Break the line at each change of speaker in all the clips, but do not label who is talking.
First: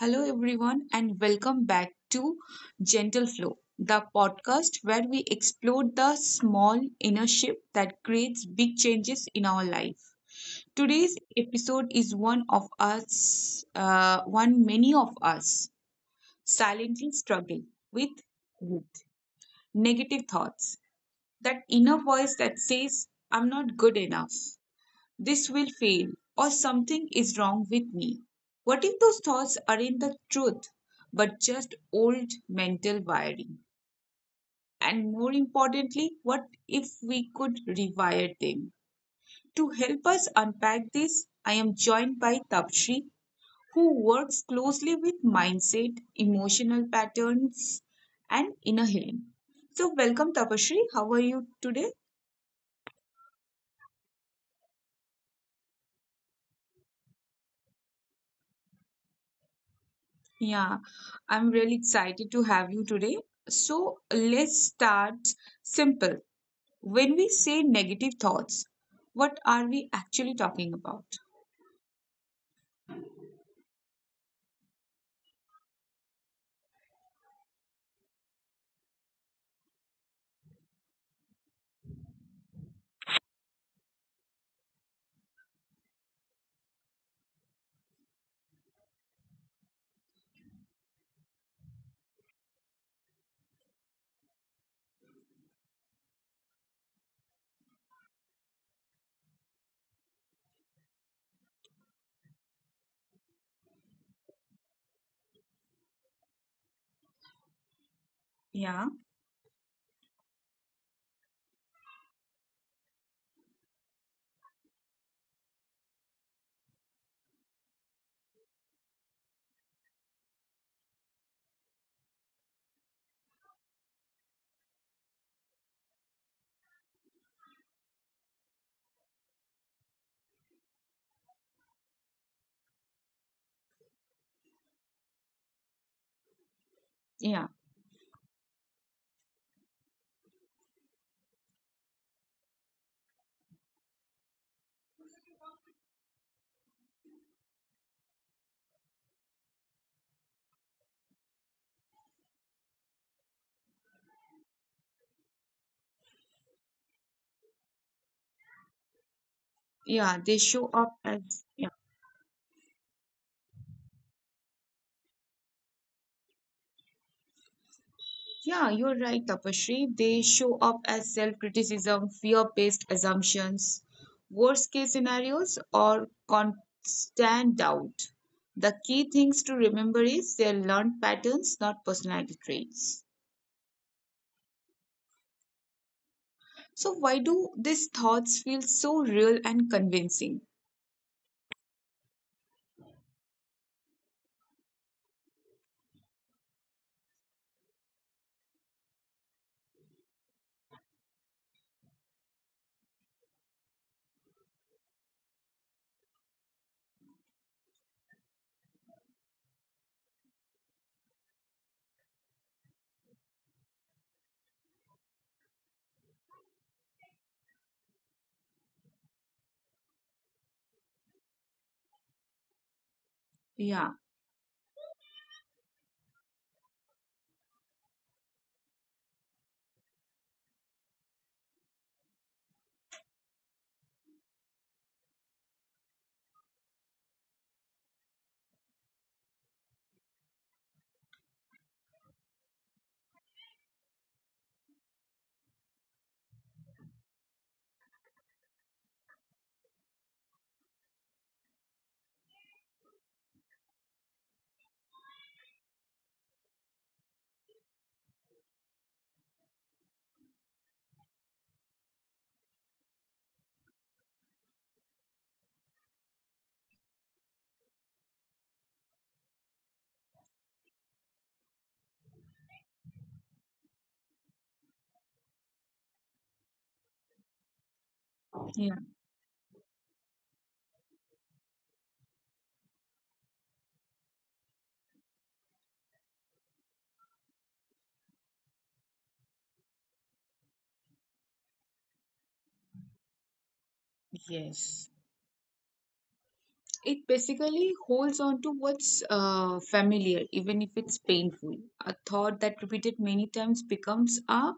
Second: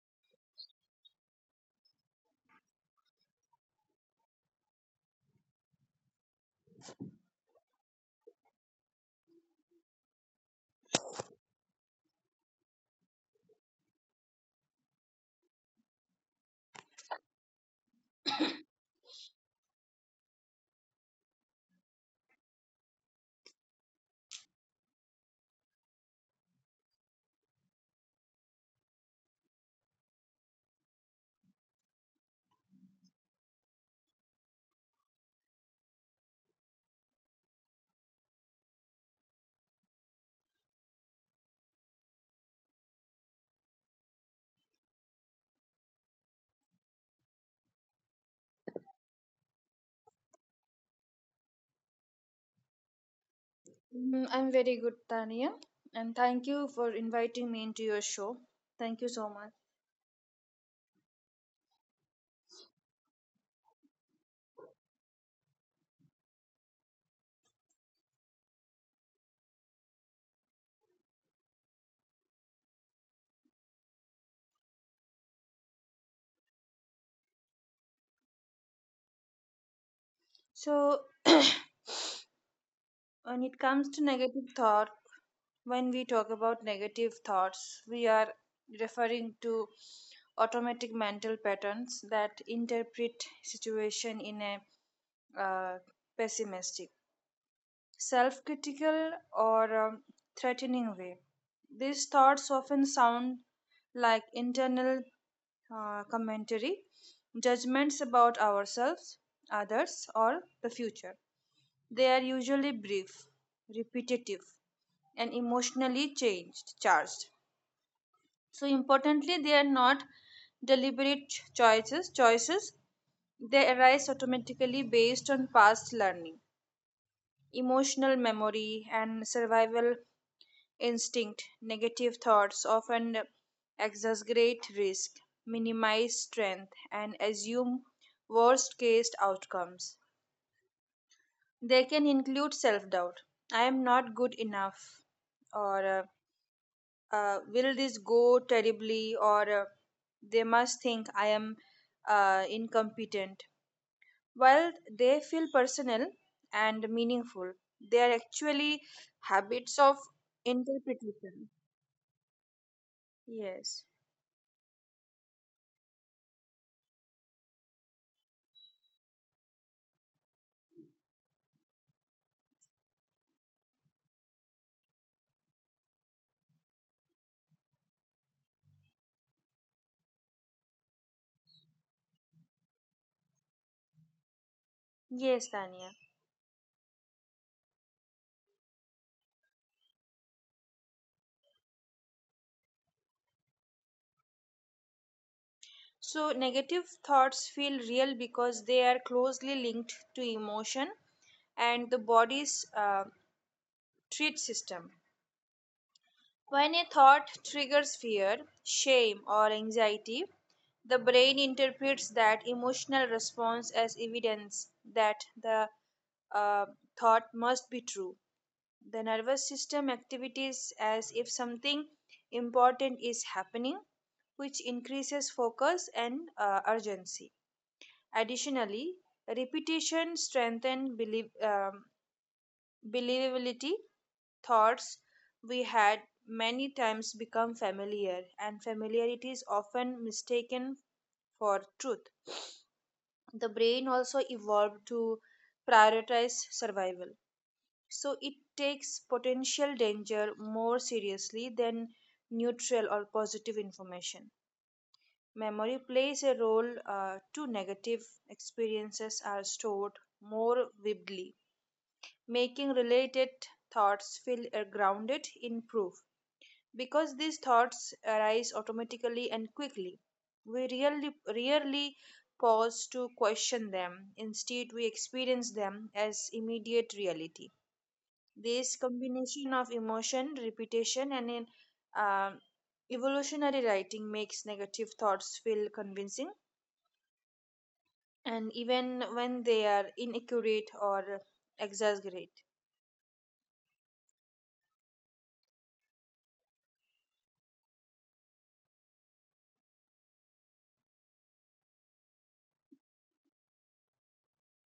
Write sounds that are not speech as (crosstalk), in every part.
Hello, everyone, and welcome back to Gentle Flow, the podcast where we explore the small inner shift that creates big changes in our life. Today's episode is one many of us silently struggle with with negative thoughts, that inner voice that says, I'm not good enough, this will fail, or something is wrong with me. What if those thoughts aren't the truth, but just old mental wiring? And more importantly, what if we could rewire them? To help us unpack this, I am joined by Tapshri, who works closely with mindset, emotional patterns, and inner healing. So, welcome, Tapashri. How are you today?
I'm very good, Tania, and thank you for inviting me into your show. Thank you so much.
Yeah, I'm really excited to have you today. So let's start simple. When we say negative thoughts, what are we actually talking about?
So, (clears throat) when it comes to negative thought, when we talk about negative thoughts, we are referring to automatic mental patterns that interpret situation in a uh, pessimistic, self-critical, or threatening way. These thoughts often sound like internal commentary, judgments about ourselves,
Yeah,
others, or the future. They are usually brief, repetitive, and emotionally charged. So importantly, they are not deliberate choices. Choices they arise automatically based on past learning, emotional memory, and survival instinct, negative thoughts often exaggerate risk, minimize strength, and assume
yeah,
worst case outcomes. They can include self doubt I am not good enough, or will this go terribly, or they must think I am incompetent. While they feel personal and meaningful, they are actually habits of
yeah,
interpretation.
they show up as, yeah,
Yes.
yeah, you're right, Tapashri. They show up as self-criticism, fear-based assumptions, worst-case scenarios, or constant doubt. The key things to remember is they're learned patterns, not personality traits.
Yes, Tanya.
So why do these thoughts feel so real and convincing?
So, negative thoughts feel real because they are closely linked to emotion and the body's treat system. When a thought triggers fear, shame, or anxiety, the brain interprets that emotional response as evidence that the uh, thought must be true. The nervous system activities as if something important is happening, which
Yeah,
increases focus and urgency. Additionally, repetition strengthens believability. Thoughts we had many times become familiar, and familiarity is often mistaken for truth. The brain also evolved to prioritize survival, so it takes potential danger more seriously than neutral or positive information. Memory plays a role too, negative experiences are stored more vividly making related thoughts feel grounded in proof. Because these thoughts arise automatically and quickly, we rarely pause to question them. Instead, we experience them as immediate reality. This
yeah.
combination of emotion, repetition, and um evolutionary writing makes negative thoughts feel convincing, and even when they are inaccurate or exaggerate.
Yes. It basically holds on to what's familiar, even if it's painful. A thought that repeated many times becomes a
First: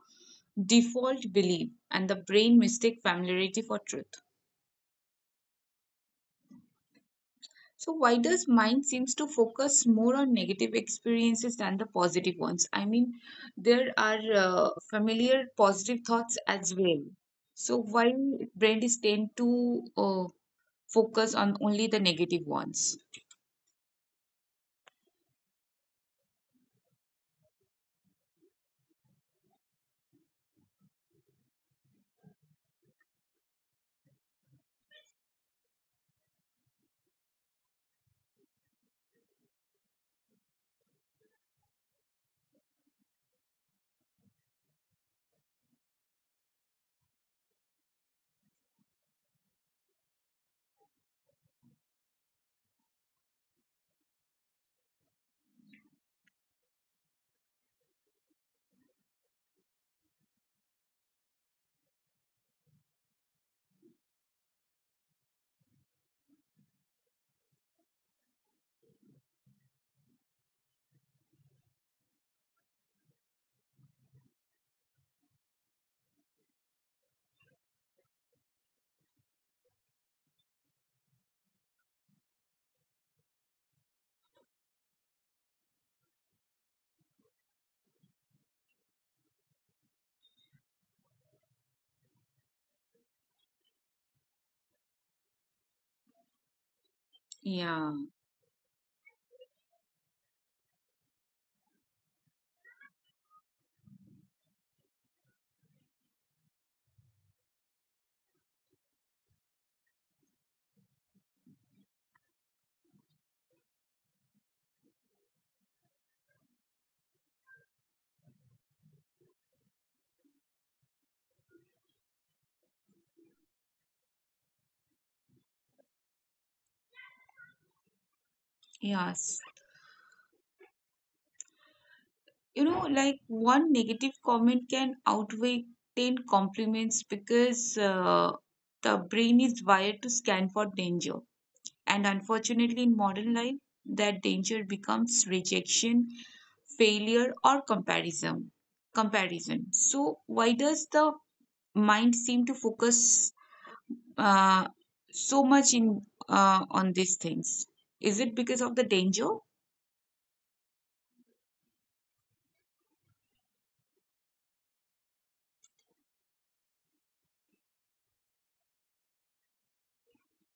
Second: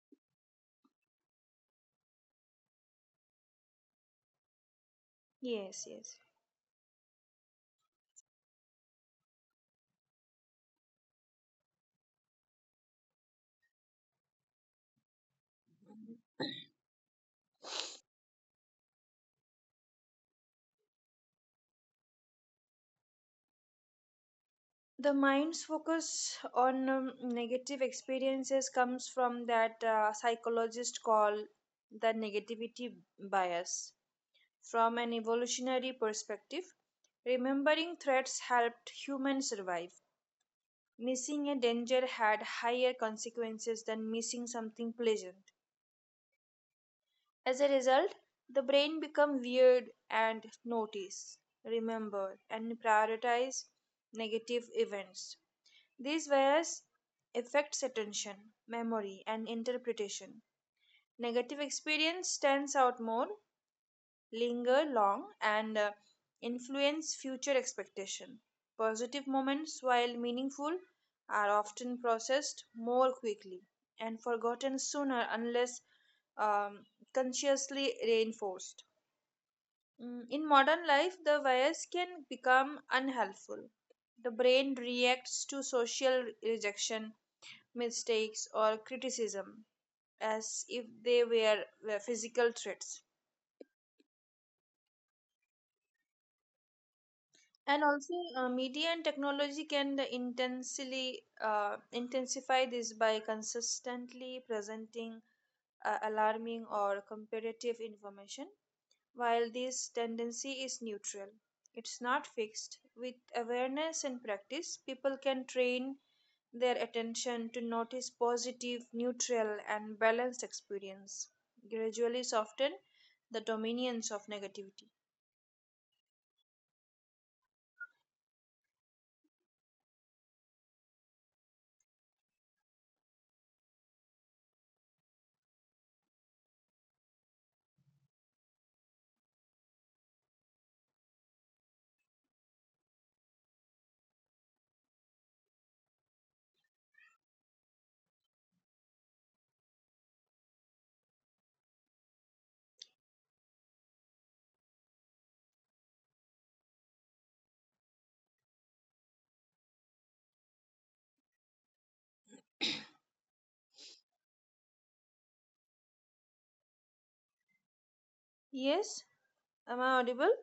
default belief, and the brain mistake familiarity for truth.
Yes, yes.
So why does mind seems to focus more on negative experiences than the positive ones? I mean, there are familiar positive thoughts as well. So why brain is tend to focus on only the negative ones?
The mind's focus on negative experiences comes from that psychologists call the negativity bias from an evolutionary perspective remembering threats helped humans survive missing a danger had higher consequences than missing something pleasant as a result the brain becomes weird and notice remember and prioritize negative events. These bias affects attention, memory, and interpretation. Negative experience stands out more, linger long, and influence future expectation. Positive moments, while meaningful, are often processed more quickly and forgotten sooner unless um, consciously reinforced. In modern life, the bias can become unhelpful. The brain reacts to social rejection, mistakes, or criticism as if they were physical threats. And
Yeah,
also, media and technology can intensely intensify this by consistently presenting alarming or comparative information. While this tendency is neutral, it's not fixed. With awareness and practice, people can train their attention to notice positive, neutral, and balanced experience, gradually soften the dominance of negativity.
yes. You know, like one negative comment can outweigh 10 compliments because the brain is wired to scan for danger. And unfortunately, in modern life, that danger becomes rejection, failure, or comparison. Comparison. So, why does the mind seem to focus uh, so much in on these things? Is it because of the danger?
Yes, am I audible?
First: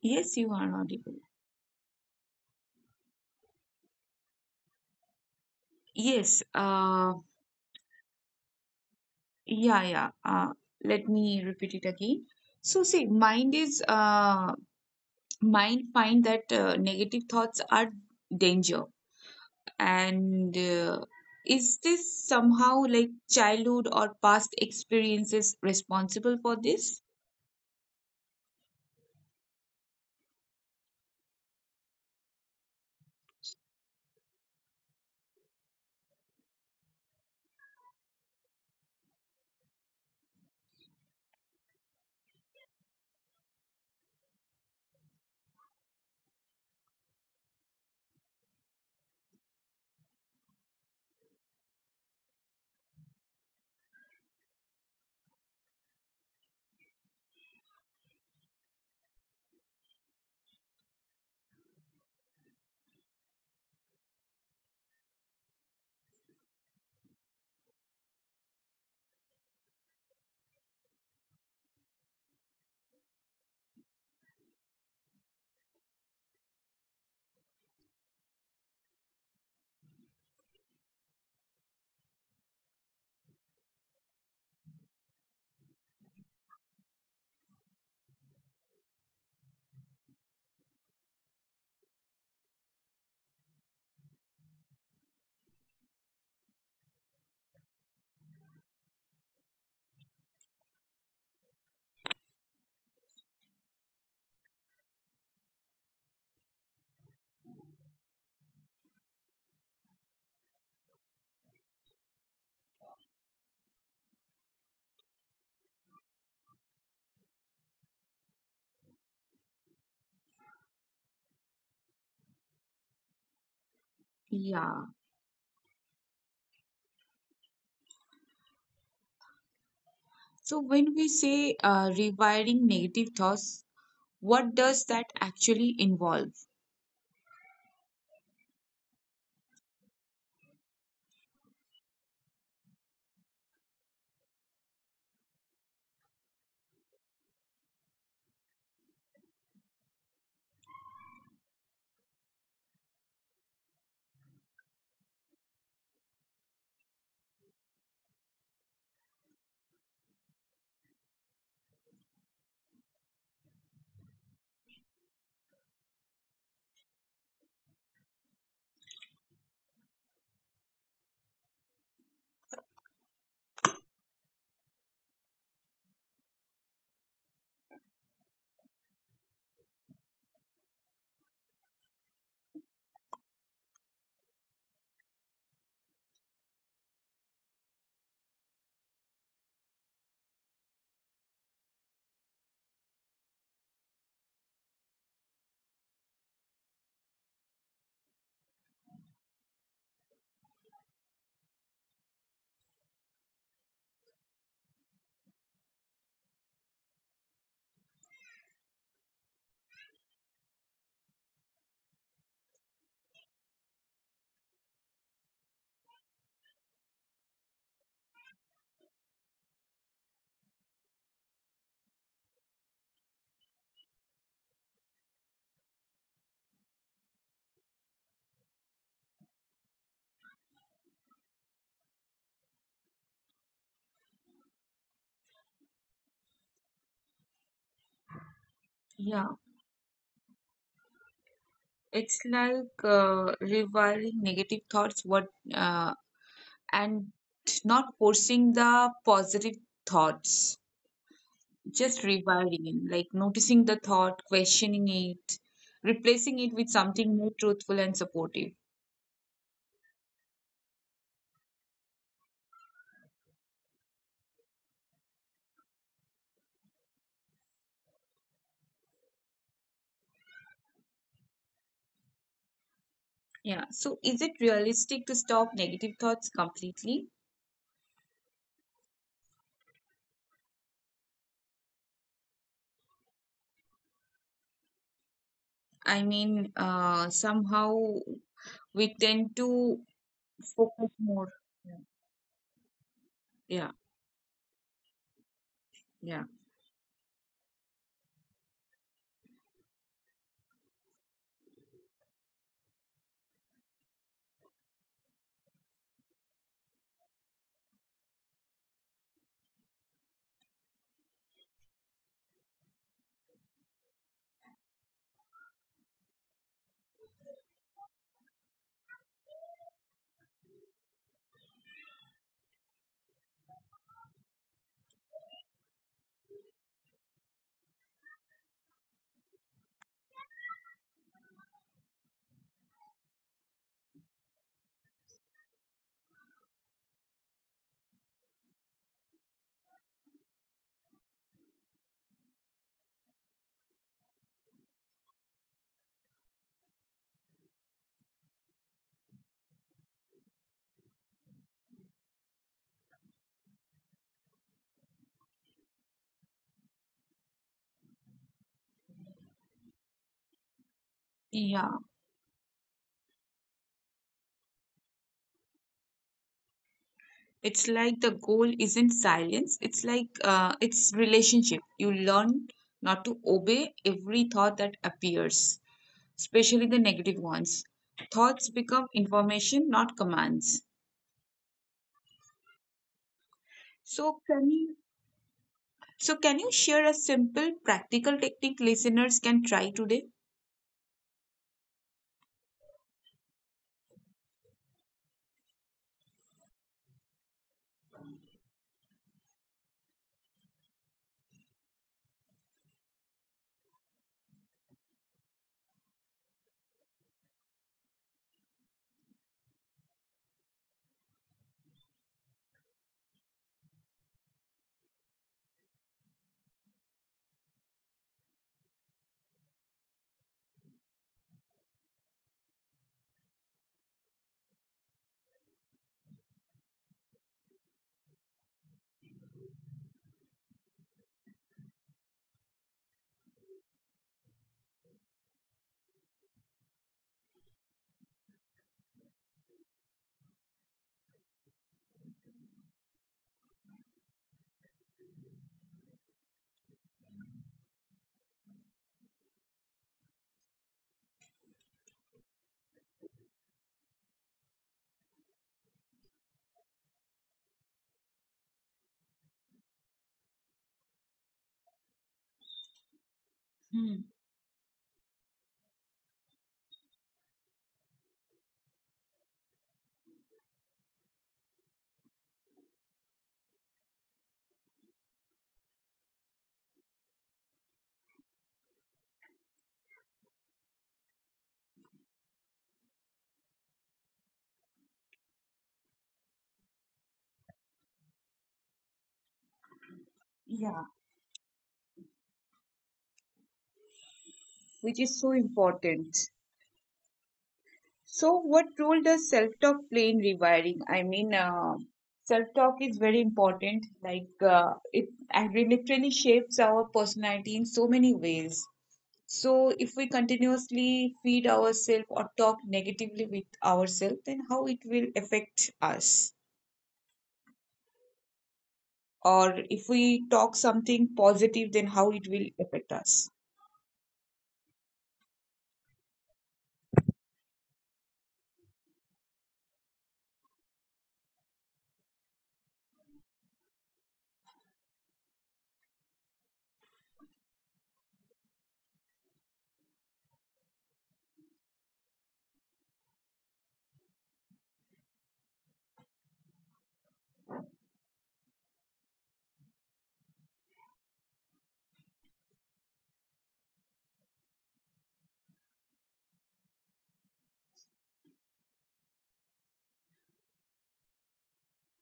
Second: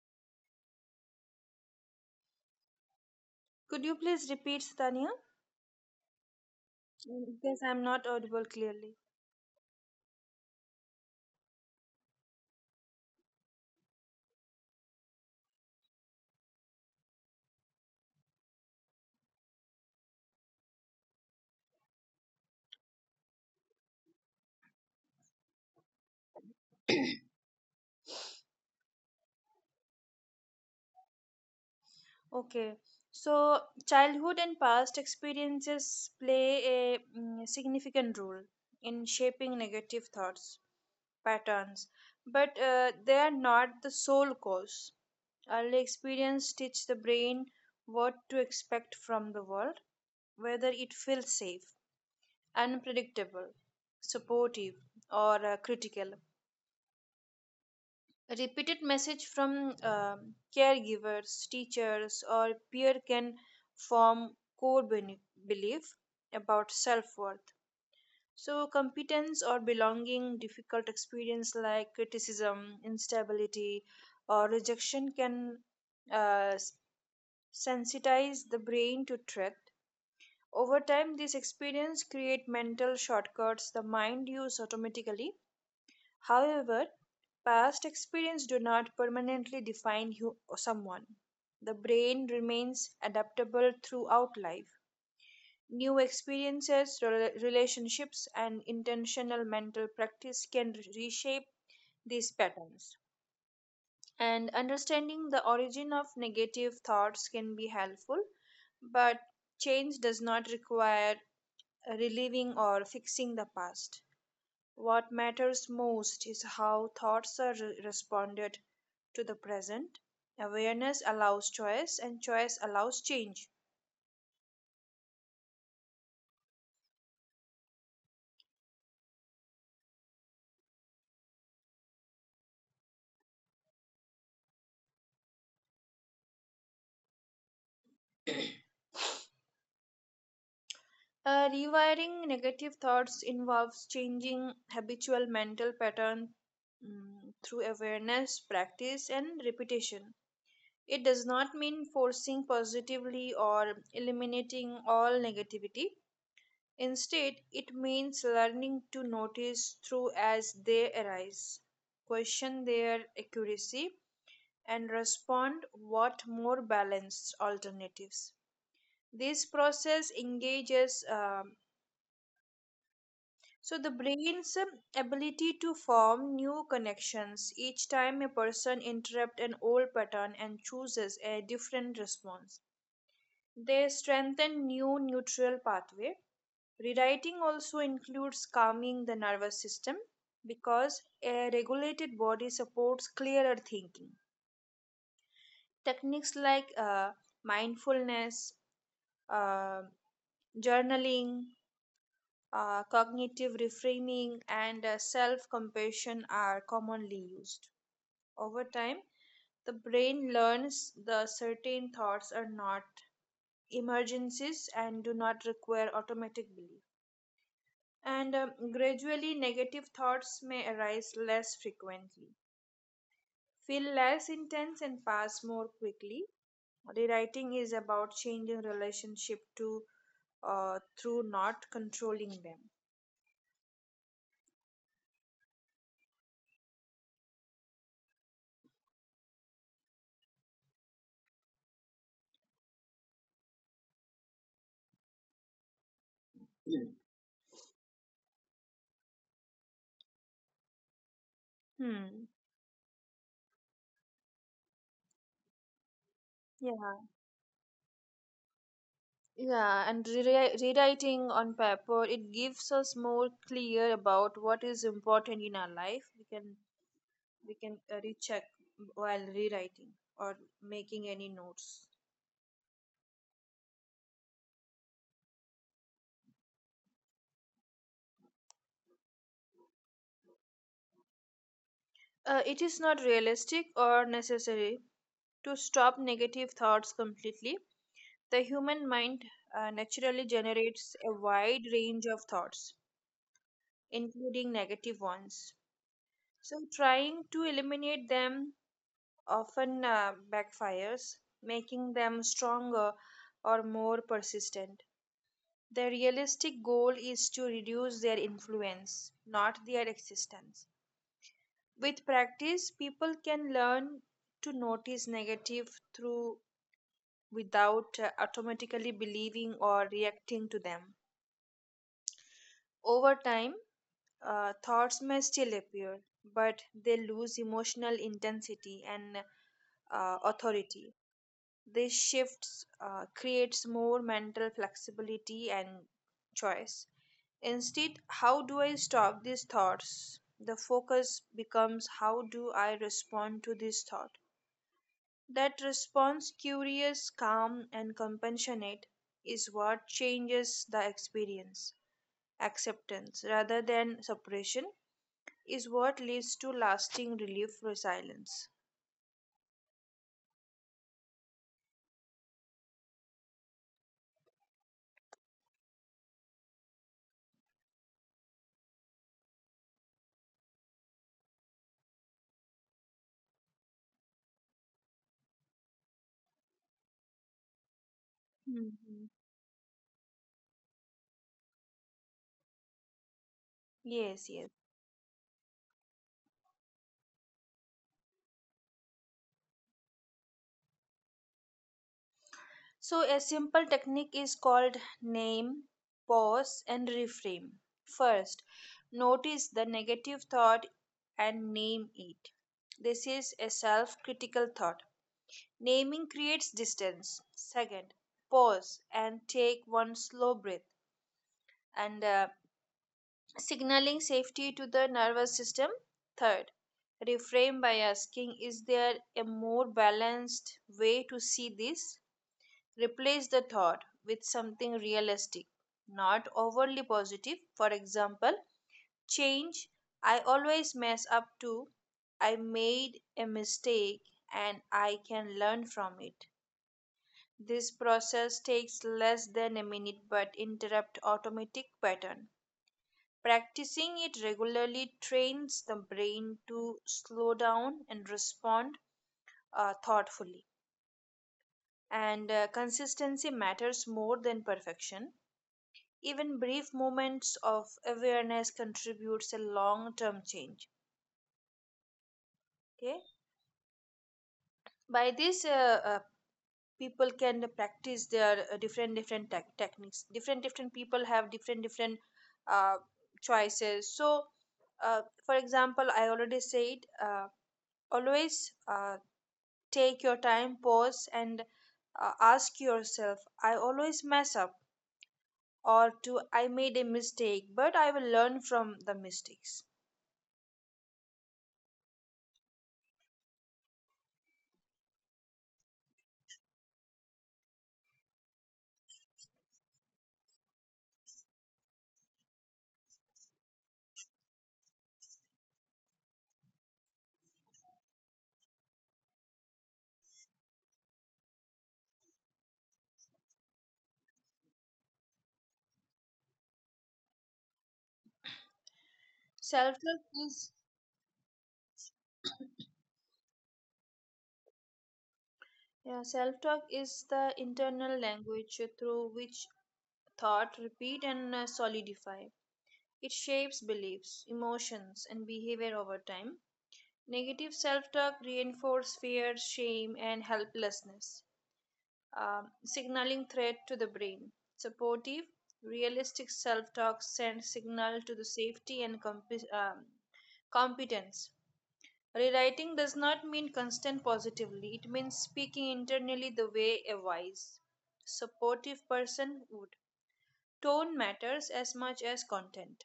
Yes, you are audible.
Could you please repeat, Tania?
Yes.
Because I'm not audible clearly.
Yeah, yeah. Uh, Let me repeat it again. So, see, mind find that negative thoughts are danger. And is this somehow like childhood or past experiences responsible for this?
Okay, so childhood and past experiences play a significant role in shaping negative thoughts patterns, but they are not the sole cause. Early experience teach the brain what to expect from the world, whether it feels safe, unpredictable, supportive, or critical. Repeated message from caregivers, teachers, or peer can form core belief about self-worth. So competence or belonging, difficult experience like criticism, instability, or rejection can uh, s- sensitize the brain to threat. Over time, this experience create mental shortcuts the mind use automatically. However, past experience do not permanently define you or someone. The brain remains adaptable throughout life. New experiences, relationships, and intentional mental practice can reshape these patterns. And understanding the origin of negative thoughts can be helpful, but change does not require relieving or fixing the past. What matters most is how thoughts are responded to the present. Awareness allows choice, and choice allows change.
Yeah. So when we say rewiring negative thoughts, what does that actually involve?
Rewiring negative thoughts involves changing habitual mental pattern through awareness, practice, and repetition. It does not mean forcing positively or eliminating all negativity. Instead, it means learning to notice through as they arise, question their accuracy, and respond what more balanced alternatives. This process engages the brain's ability to form new connections each time a person interrupts an old pattern and chooses a different response. They strengthen new neutral pathway. Rewriting also includes calming the nervous system because a regulated body supports clearer thinking. Techniques like mindfulness, uh, journaling, cognitive reframing, and self compassion are commonly used. Over time, the brain learns the certain thoughts are not emergencies and do not require automatic belief. And gradually negative thoughts may arise less frequently, feel less intense, and pass more quickly. Rewriting is about changing relationship to through not controlling them.
Yeah, it's like rewiring negative thoughts, what uh,
Mm.
and not forcing the positive thoughts.
Hmm.
Just rewiring, like noticing the thought, questioning it, replacing
Yeah,
it with something more truthful and supportive.
yeah, and rewriting on paper it gives us more clear about what is important in our life. We can recheck while rewriting or making any notes.
Yeah. So, is it realistic to stop negative thoughts completely?
It is not realistic or necessary to stop negative thoughts
I
completely.
mean,
The human
somehow
mind naturally
we tend
generates a
to
wide range of
focus more.
thoughts,
Yeah.
including
Yeah.
negative ones. So, trying to
Yeah.
eliminate them often backfires, making them stronger or more persistent. The realistic goal is to reduce their influence, not their existence. With practice, people can learn to notice negative through without automatically believing or reacting to them. Over time, thoughts may still appear, but they lose emotional intensity and authority. This shifts creates more mental flexibility and choice. Instead, how do I stop these thoughts? The focus becomes how do I respond to this thought? That response, curious, calm, and compassionate, is what changes the experience. Acceptance, rather than suppression, is what leads to lasting relief resilience.
Yeah. It's like the goal isn't silence. It's like it's relationship. You learn not to obey every thought that appears, especially the negative ones. Thoughts become
Mhm.
information, not commands. So
Yes,
can
yes.
you so can you share a simple practical technique listeners can try today?
So, a simple technique is called name, pause, and reframe. First, notice the negative thought and name it. This is a self critical thought. Naming creates distance. Second, pause and take one slow breath and signaling safety to the nervous system. Third, reframe by asking, is there a more balanced way to see this? Replace the thought with something realistic, not overly positive. For example, change, I always mess up too. I made a mistake and I can learn from it. This process takes less than a minute but interrupt automatic pattern. Practicing it regularly trains the brain to slow down and respond thoughtfully. And consistency matters more than perfection. Even brief moments of awareness contributes a long-term change. Okay,
Hmm.
by this people can practice their different different techniques different different people have different different uh, choices. So for example I already said always take your time pause and ask yourself I always mess up or to I made a mistake but I will learn from the mistakes.
Yeah, which is so important. So what role does self-talk play in rewiring? I mean, self-talk is very important. Like it literally shapes our personality in so many ways. So, if we continuously feed ourselves or talk negatively with ourselves, then how it will affect us? Or
Self love
if we
is.
talk something positive, then how it will affect us?
Yeah, self talk is the internal language through which thought repeat and solidify. It shapes beliefs, emotions, and behavior over time. Negative self talk reinforces fear, shame, and helplessness, signaling threat to the brain. Supportive, realistic self talk sends signal to the safety and competence. Rewriting does not mean constant positively, it means speaking internally the way a wise, supportive person would. Tone matters as much as content.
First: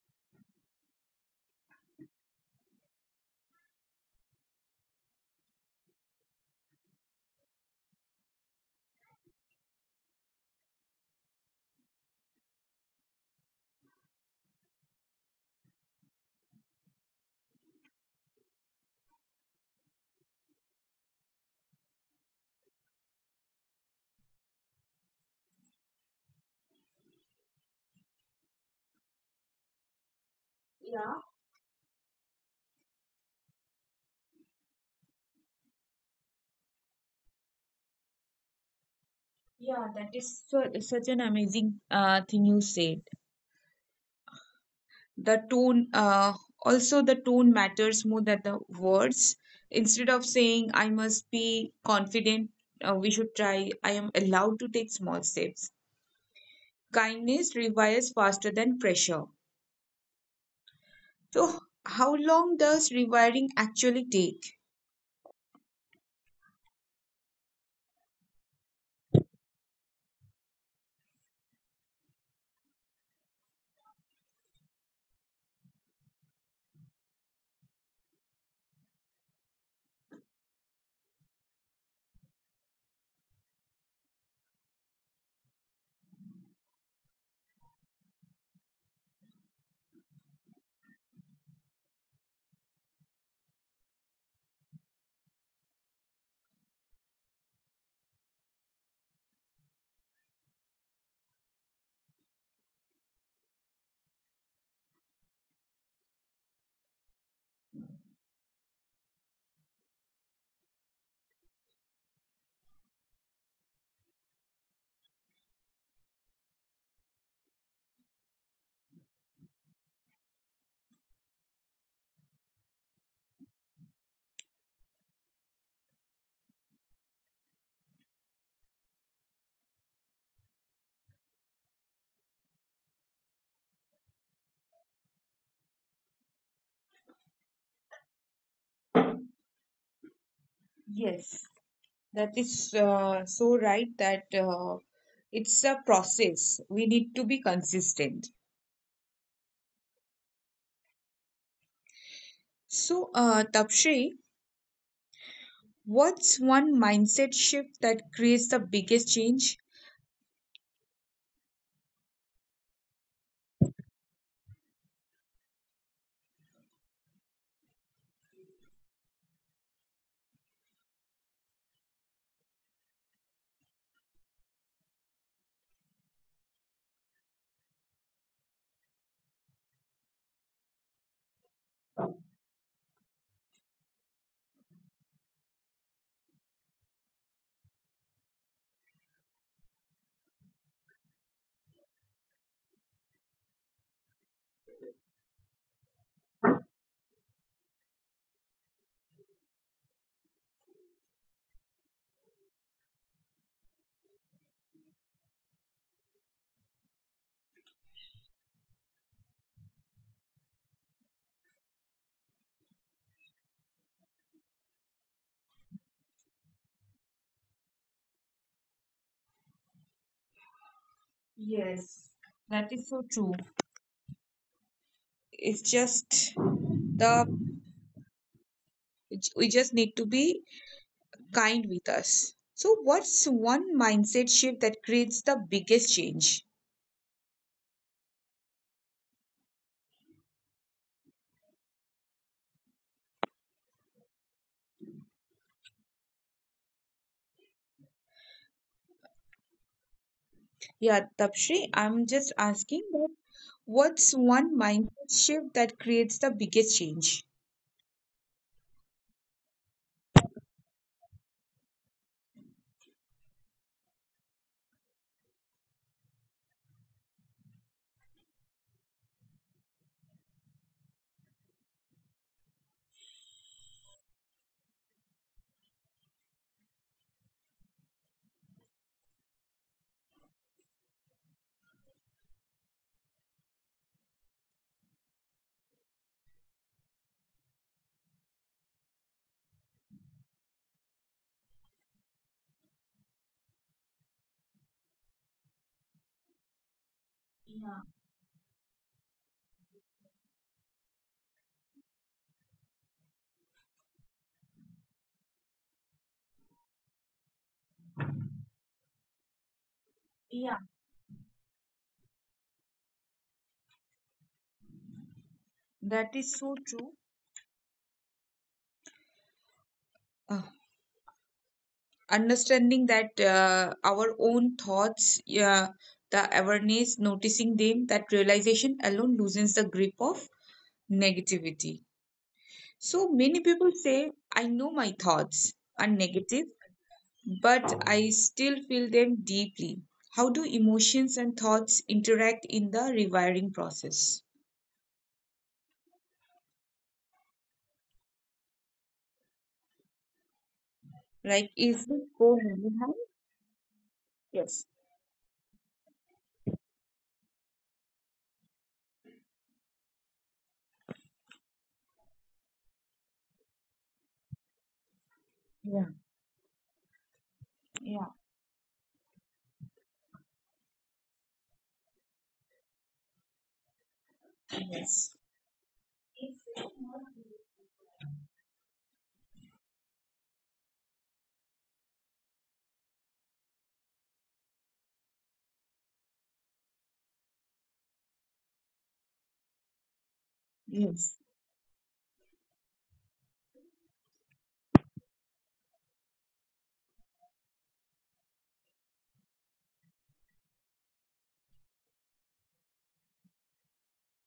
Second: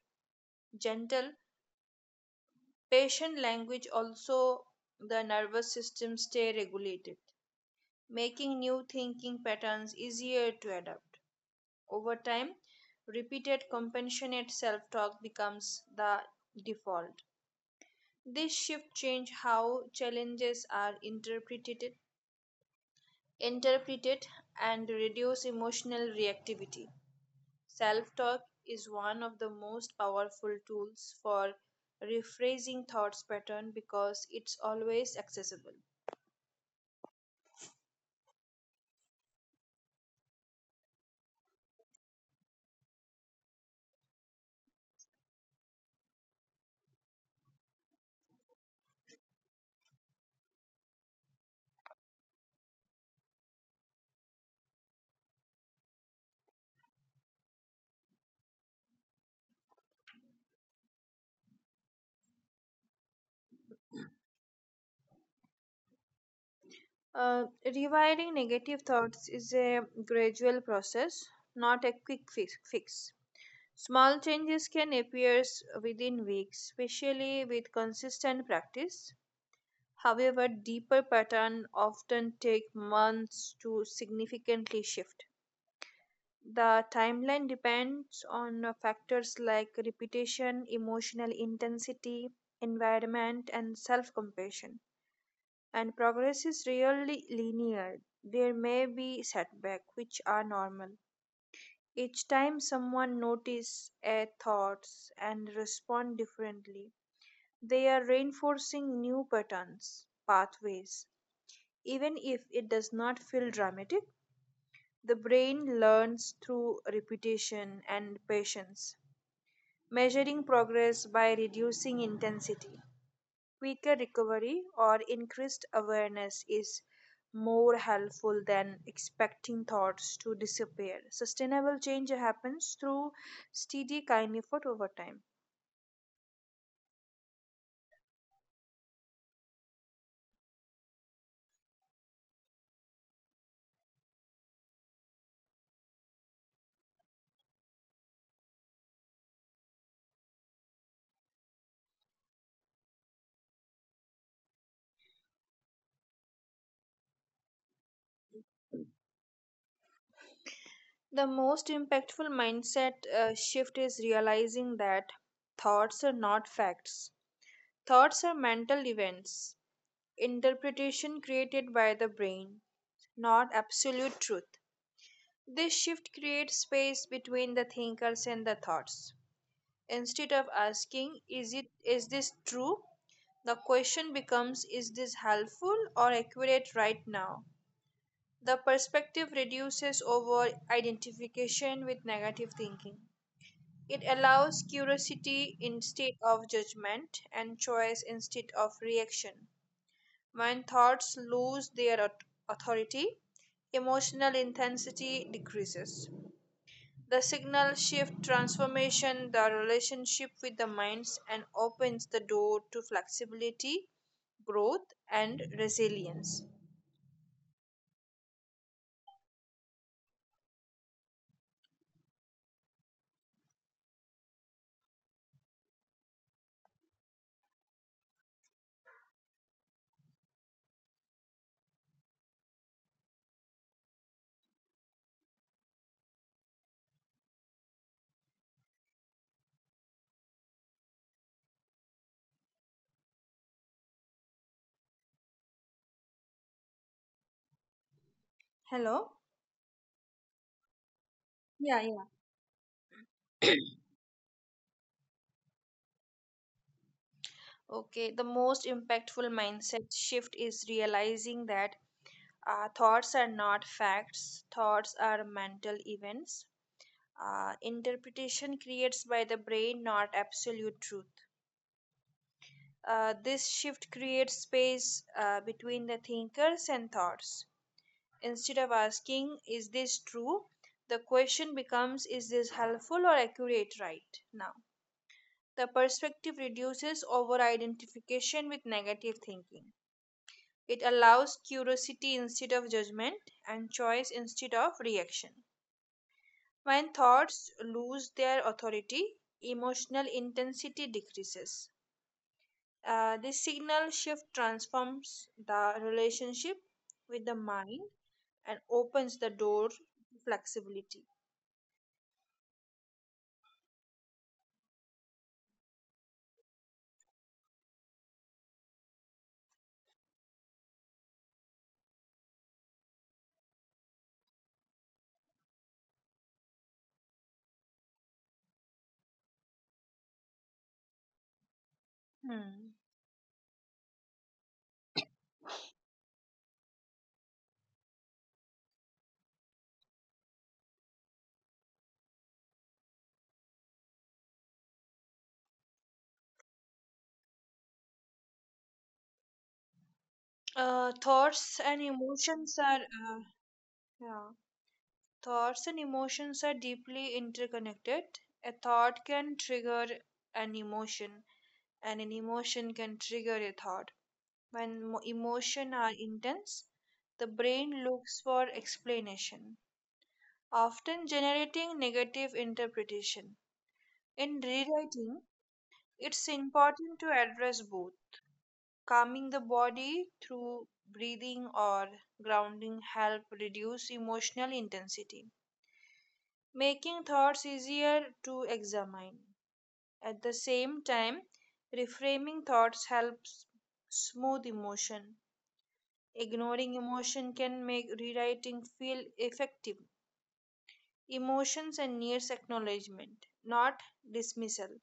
Gentle, patient language also the nervous system stay regulated, making new thinking patterns easier to adapt. Over time, repeated compassionate self-talk becomes the default. This shift changes how challenges are interpret it, and reduce emotional reactivity. Self talk is one of the most powerful tools for
Yeah,
rephrasing thoughts pattern because it's always accessible.
yeah, that is such an amazing thing you said. The tone, uh, Also the tone matters more than the words. Instead of saying I must be confident, we should try I am allowed to take small steps. Kindness revives faster than pressure. So, how long does rewiring actually take?
Rewiring negative thoughts is a gradual process, not a quick fix. Small changes can appear within weeks, especially with consistent practice. However, deeper patterns often take months to significantly shift. The timeline depends on factors like repetition, emotional intensity, environment, and self compassion. And progress is rarely linear. There may be setbacks, which are normal. Each time someone notices a thoughts and respond differently, they are reinforcing new patterns, pathways. Even if it does not feel dramatic, the brain learns through repetition and patience. Measuring progress by reducing intensity. Quicker recovery or increased awareness is more helpful than expecting thoughts to disappear. Sustainable change happens through steady kind effort over time.
Yes, that is so right that it's a process. We need to be consistent. So, Tapshree, what's one mindset shift that creates the biggest change?
The most impactful mindset shift is realizing that thoughts are not facts. Thoughts are mental events, interpretation created by the brain, not absolute truth. This shift creates space between the thinkers and the thoughts. Instead of asking, is this true? The question becomes, is this helpful or accurate right now? The perspective reduces over identification with negative thinking. It allows curiosity instead of judgment and choice instead of reaction. When thoughts lose their authority, emotional intensity decreases. The signal shift transformation the relationship with the minds and opens the door to flexibility, growth, and resilience.
Yes, that is so true. It's just the We just need to be kind with us. So, what's one mindset shift that creates the biggest change?
Hello?
Yeah, Tapshri, I'm just
Yeah,
asking
yeah.
that what's one mindset shift that creates the biggest change?
Okay, the most impactful mindset shift is realizing that thoughts are not facts, thoughts are mental events. Interpretation creates by the brain, not absolute truth. This shift creates space between the thinkers and thoughts. Instead of asking, is this true? The question becomes, is this helpful or accurate right now? The perspective reduces over identification with negative thinking. It allows curiosity instead of judgment and choice instead of reaction. When thoughts lose their authority, emotional intensity decreases. This signal shift transforms the relationship with the mind and opens the door to
Yeah,
flexibility.
that is so true. Uh, Understanding that our own thoughts, yeah, the awareness, noticing them, that realization alone loosens the grip of negativity. So many
Hmm.
people say, I know my thoughts are negative, but I still feel them deeply. How do emotions and thoughts interact in the rewiring process? Like, is it
Thoughts
go
and
hand in hand?
emotions are
Yes.
yeah. Thoughts and emotions are deeply interconnected. A thought can trigger an emotion, and an emotion can trigger a thought. When
Yeah.
emotion are intense, the
Yeah.
brain looks for explanation, often generating negative interpretation. In
Yes.
rewriting, it's important to address both. Calming the body through breathing or grounding help reduce emotional intensity, making thoughts easier to examine. At the same time,
Yes.
reframing thoughts helps smooth emotion. Ignoring emotion can make rewriting feel effective. Emotions and needs acknowledgement, not dismissal.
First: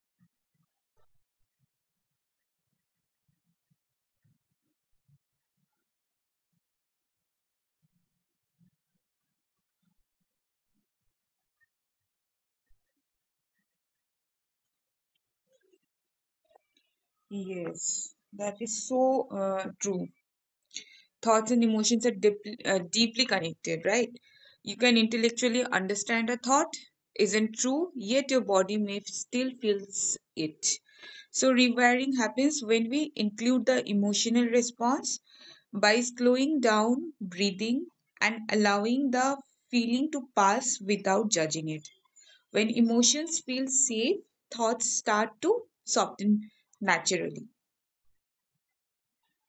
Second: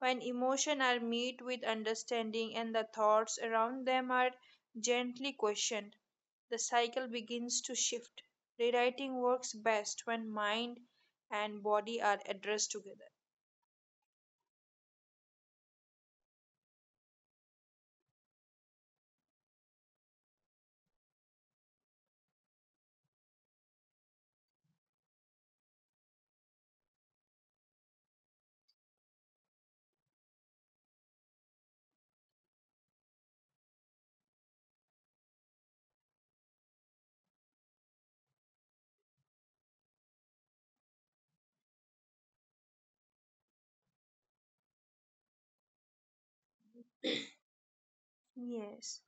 When emotion are met with understanding and the thoughts around them are gently questioned, the cycle begins to shift. Rewriting works best when mind and body are addressed together.
Yes. That is so true. Thoughts and emotions are deeply connected, right? You can intellectually understand a thought isn't true, yet your body may still feels it. So rewiring happens when we include the emotional response by slowing down, breathing, and allowing the feeling to pass without judging it. When emotions feel safe, thoughts start to soften naturally.
Yes.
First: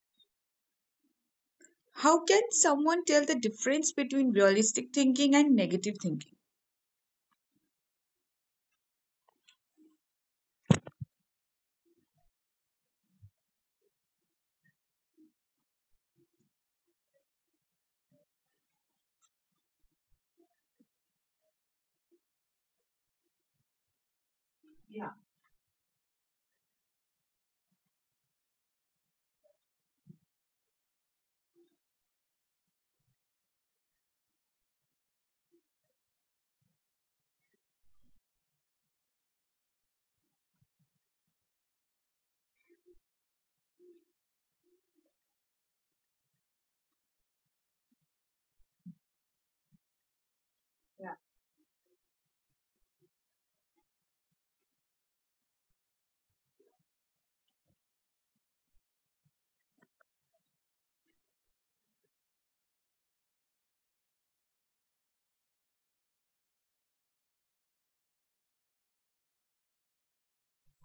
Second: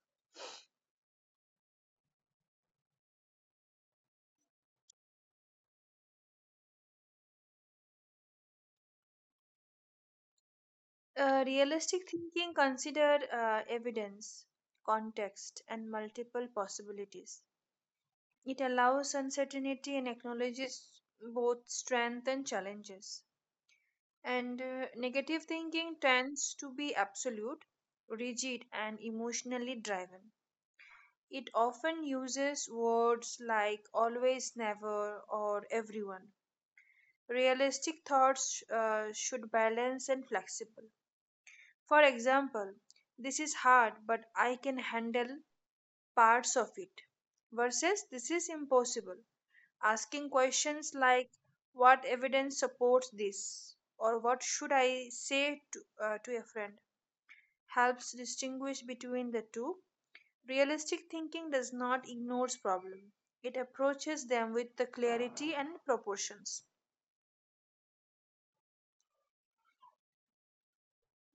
How can someone tell the difference between realistic thinking and negative thinking?
Realistic thinking consider evidence, context, and multiple possibilities. It allows uncertainty and acknowledges both strength and challenges. And negative thinking tends to be absolute, rigid, and emotionally driven. It often uses words like always, never, or everyone. Realistic thoughts should balance and flexible. For example, this is hard, but I can handle parts of it. Versus this is impossible. Asking questions like
Yeah,
what evidence supports this, or what should I say to a friend helps distinguish between the two. Realistic thinking does not ignores problems; it approaches them with the clarity and proportions.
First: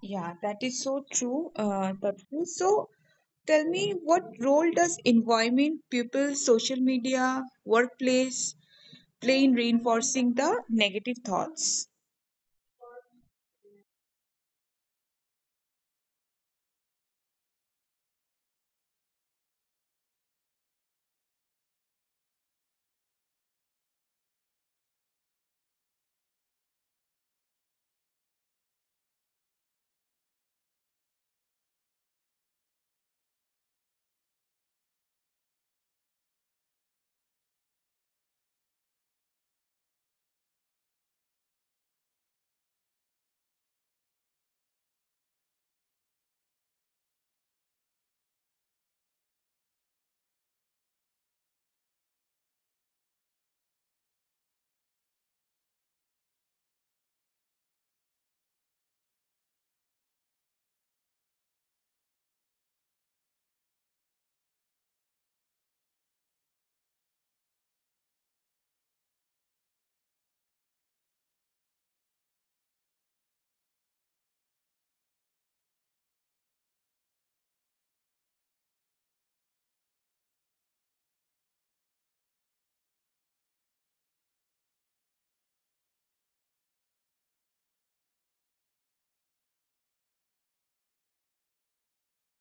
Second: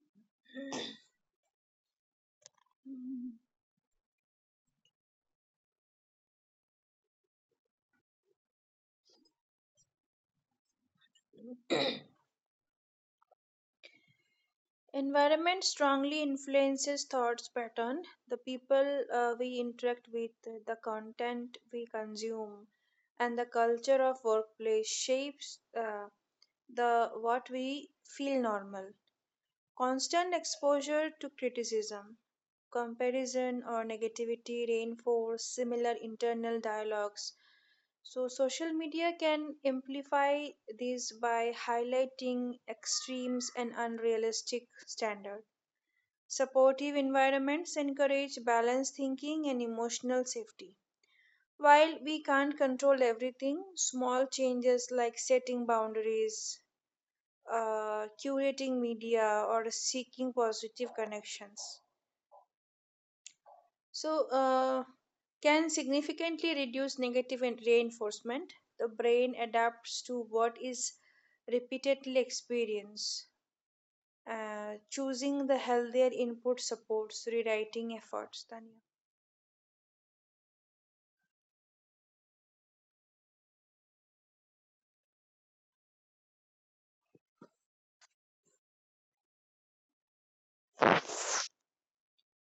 yeah that is so true. Tapsri. So, tell me what role does environment, people, social media, workplace play in reinforcing the negative thoughts?
Environment strongly influences thoughts pattern, the people we interact with, the content we consume, and the culture of workplace shapes the what we feel normal. Constant exposure to criticism, comparison or negativity reinforce similar internal dialogues. So, social media can amplify these by highlighting extremes and unrealistic standards. Supportive environments encourage balanced thinking and emotional safety. While we can't control everything, small changes like setting boundaries, curating media, or seeking positive connections So, uh, can significantly reduce negative reinforcement. The brain adapts to what is repeatedly experienced. Choosing the healthier input supports rewriting efforts. Tanya,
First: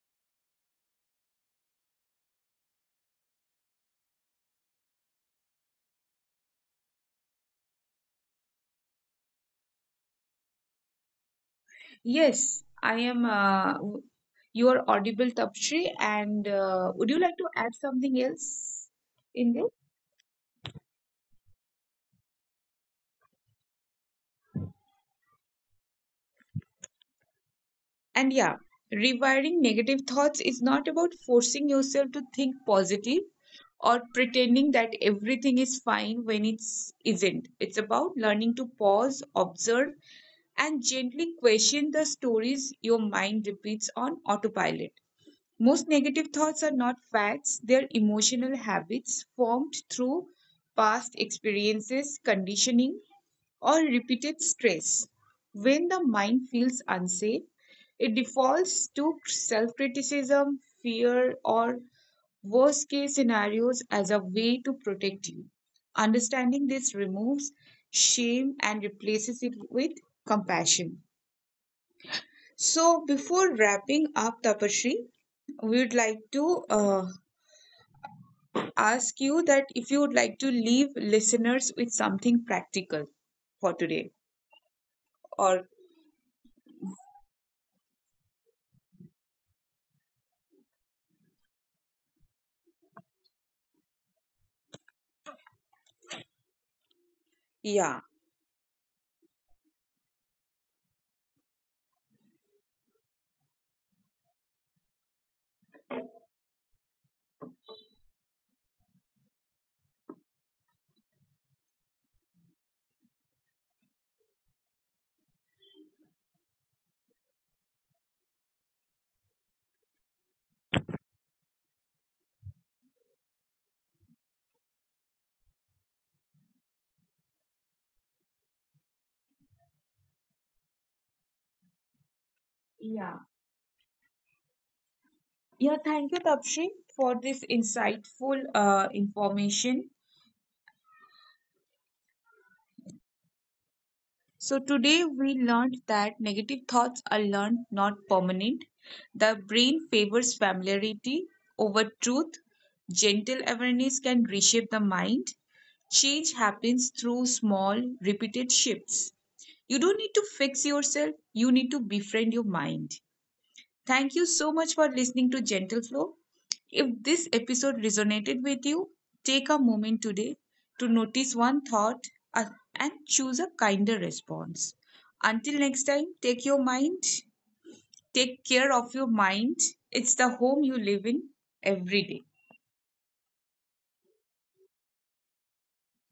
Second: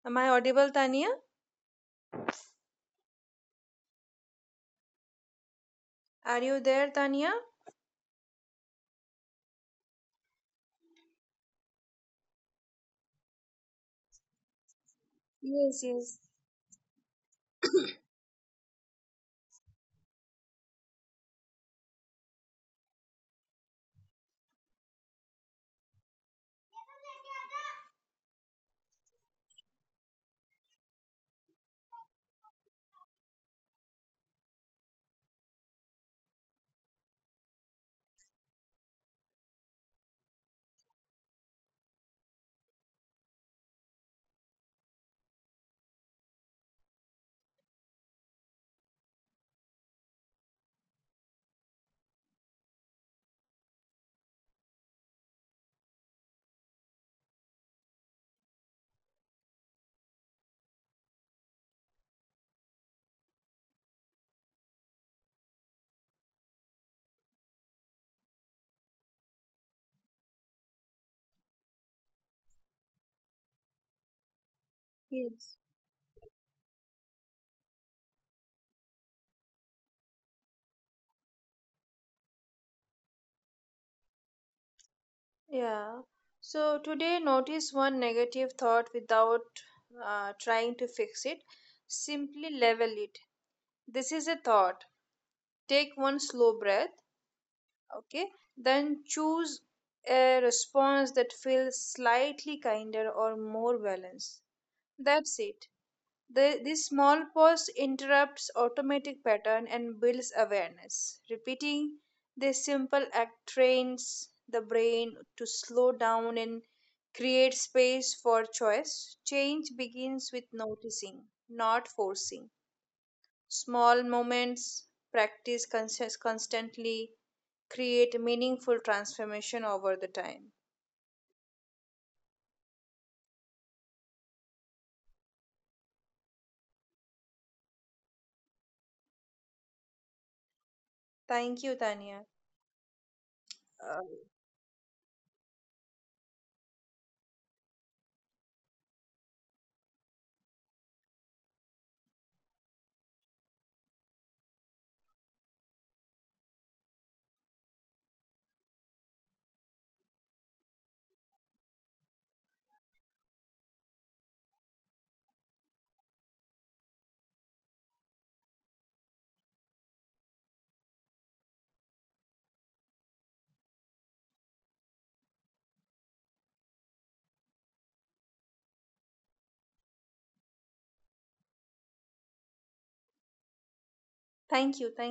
am I audible? Tanya, are you there? Tanya?
Yes, I am. You are audible,
Yes,
Tapshri,
yes,
and would you like to add something else in this? And yeah, rewiring negative thoughts is not about forcing yourself to think positive or pretending that everything is fine when it's isn't. It's about learning to pause, observe, and gently question the stories your mind repeats on autopilot. Most negative thoughts are not facts, they're emotional habits formed through past experiences, conditioning, or repeated stress. When the mind feels unsafe, it defaults to self criticism, fear, or worst case scenarios as a way to protect you. Understanding this removes shame and replaces it with compassion. So, before wrapping up, Tapashri, we
yes.
would like to ask you that if you would like to leave listeners with something practical for today, or
Yeah. So today, notice one negative thought without trying to fix it. Simply level it. This is a thought. Take one slow breath.
yeah.
Okay, then choose a response that feels slightly kinder or more balanced. That's it. This small pause interrupts automatic pattern and builds awareness repeating this simple act trains the brain to slow down and create space for choice change begins with noticing not forcing. Small moments, practice constantly, create meaningful transformation over the time.
Yeah, thank you, Tapshi, for this insightful information.
Thank you, Tanya.
So,
Uh,
today we learned that negative thoughts are learned, not permanent. The brain favors familiarity over truth. Gentle awareness can reshape the mind. Change happens through small, repeated shifts. You don't need to fix yourself, you need to befriend your mind. Thank you so much for listening to Gentle Flow. If this episode resonated with you, take a moment today to notice one thought uh, and choose a kinder response. Until next time, take your mind, take care of your mind. It's the home you live in every day.
Thank you. Thank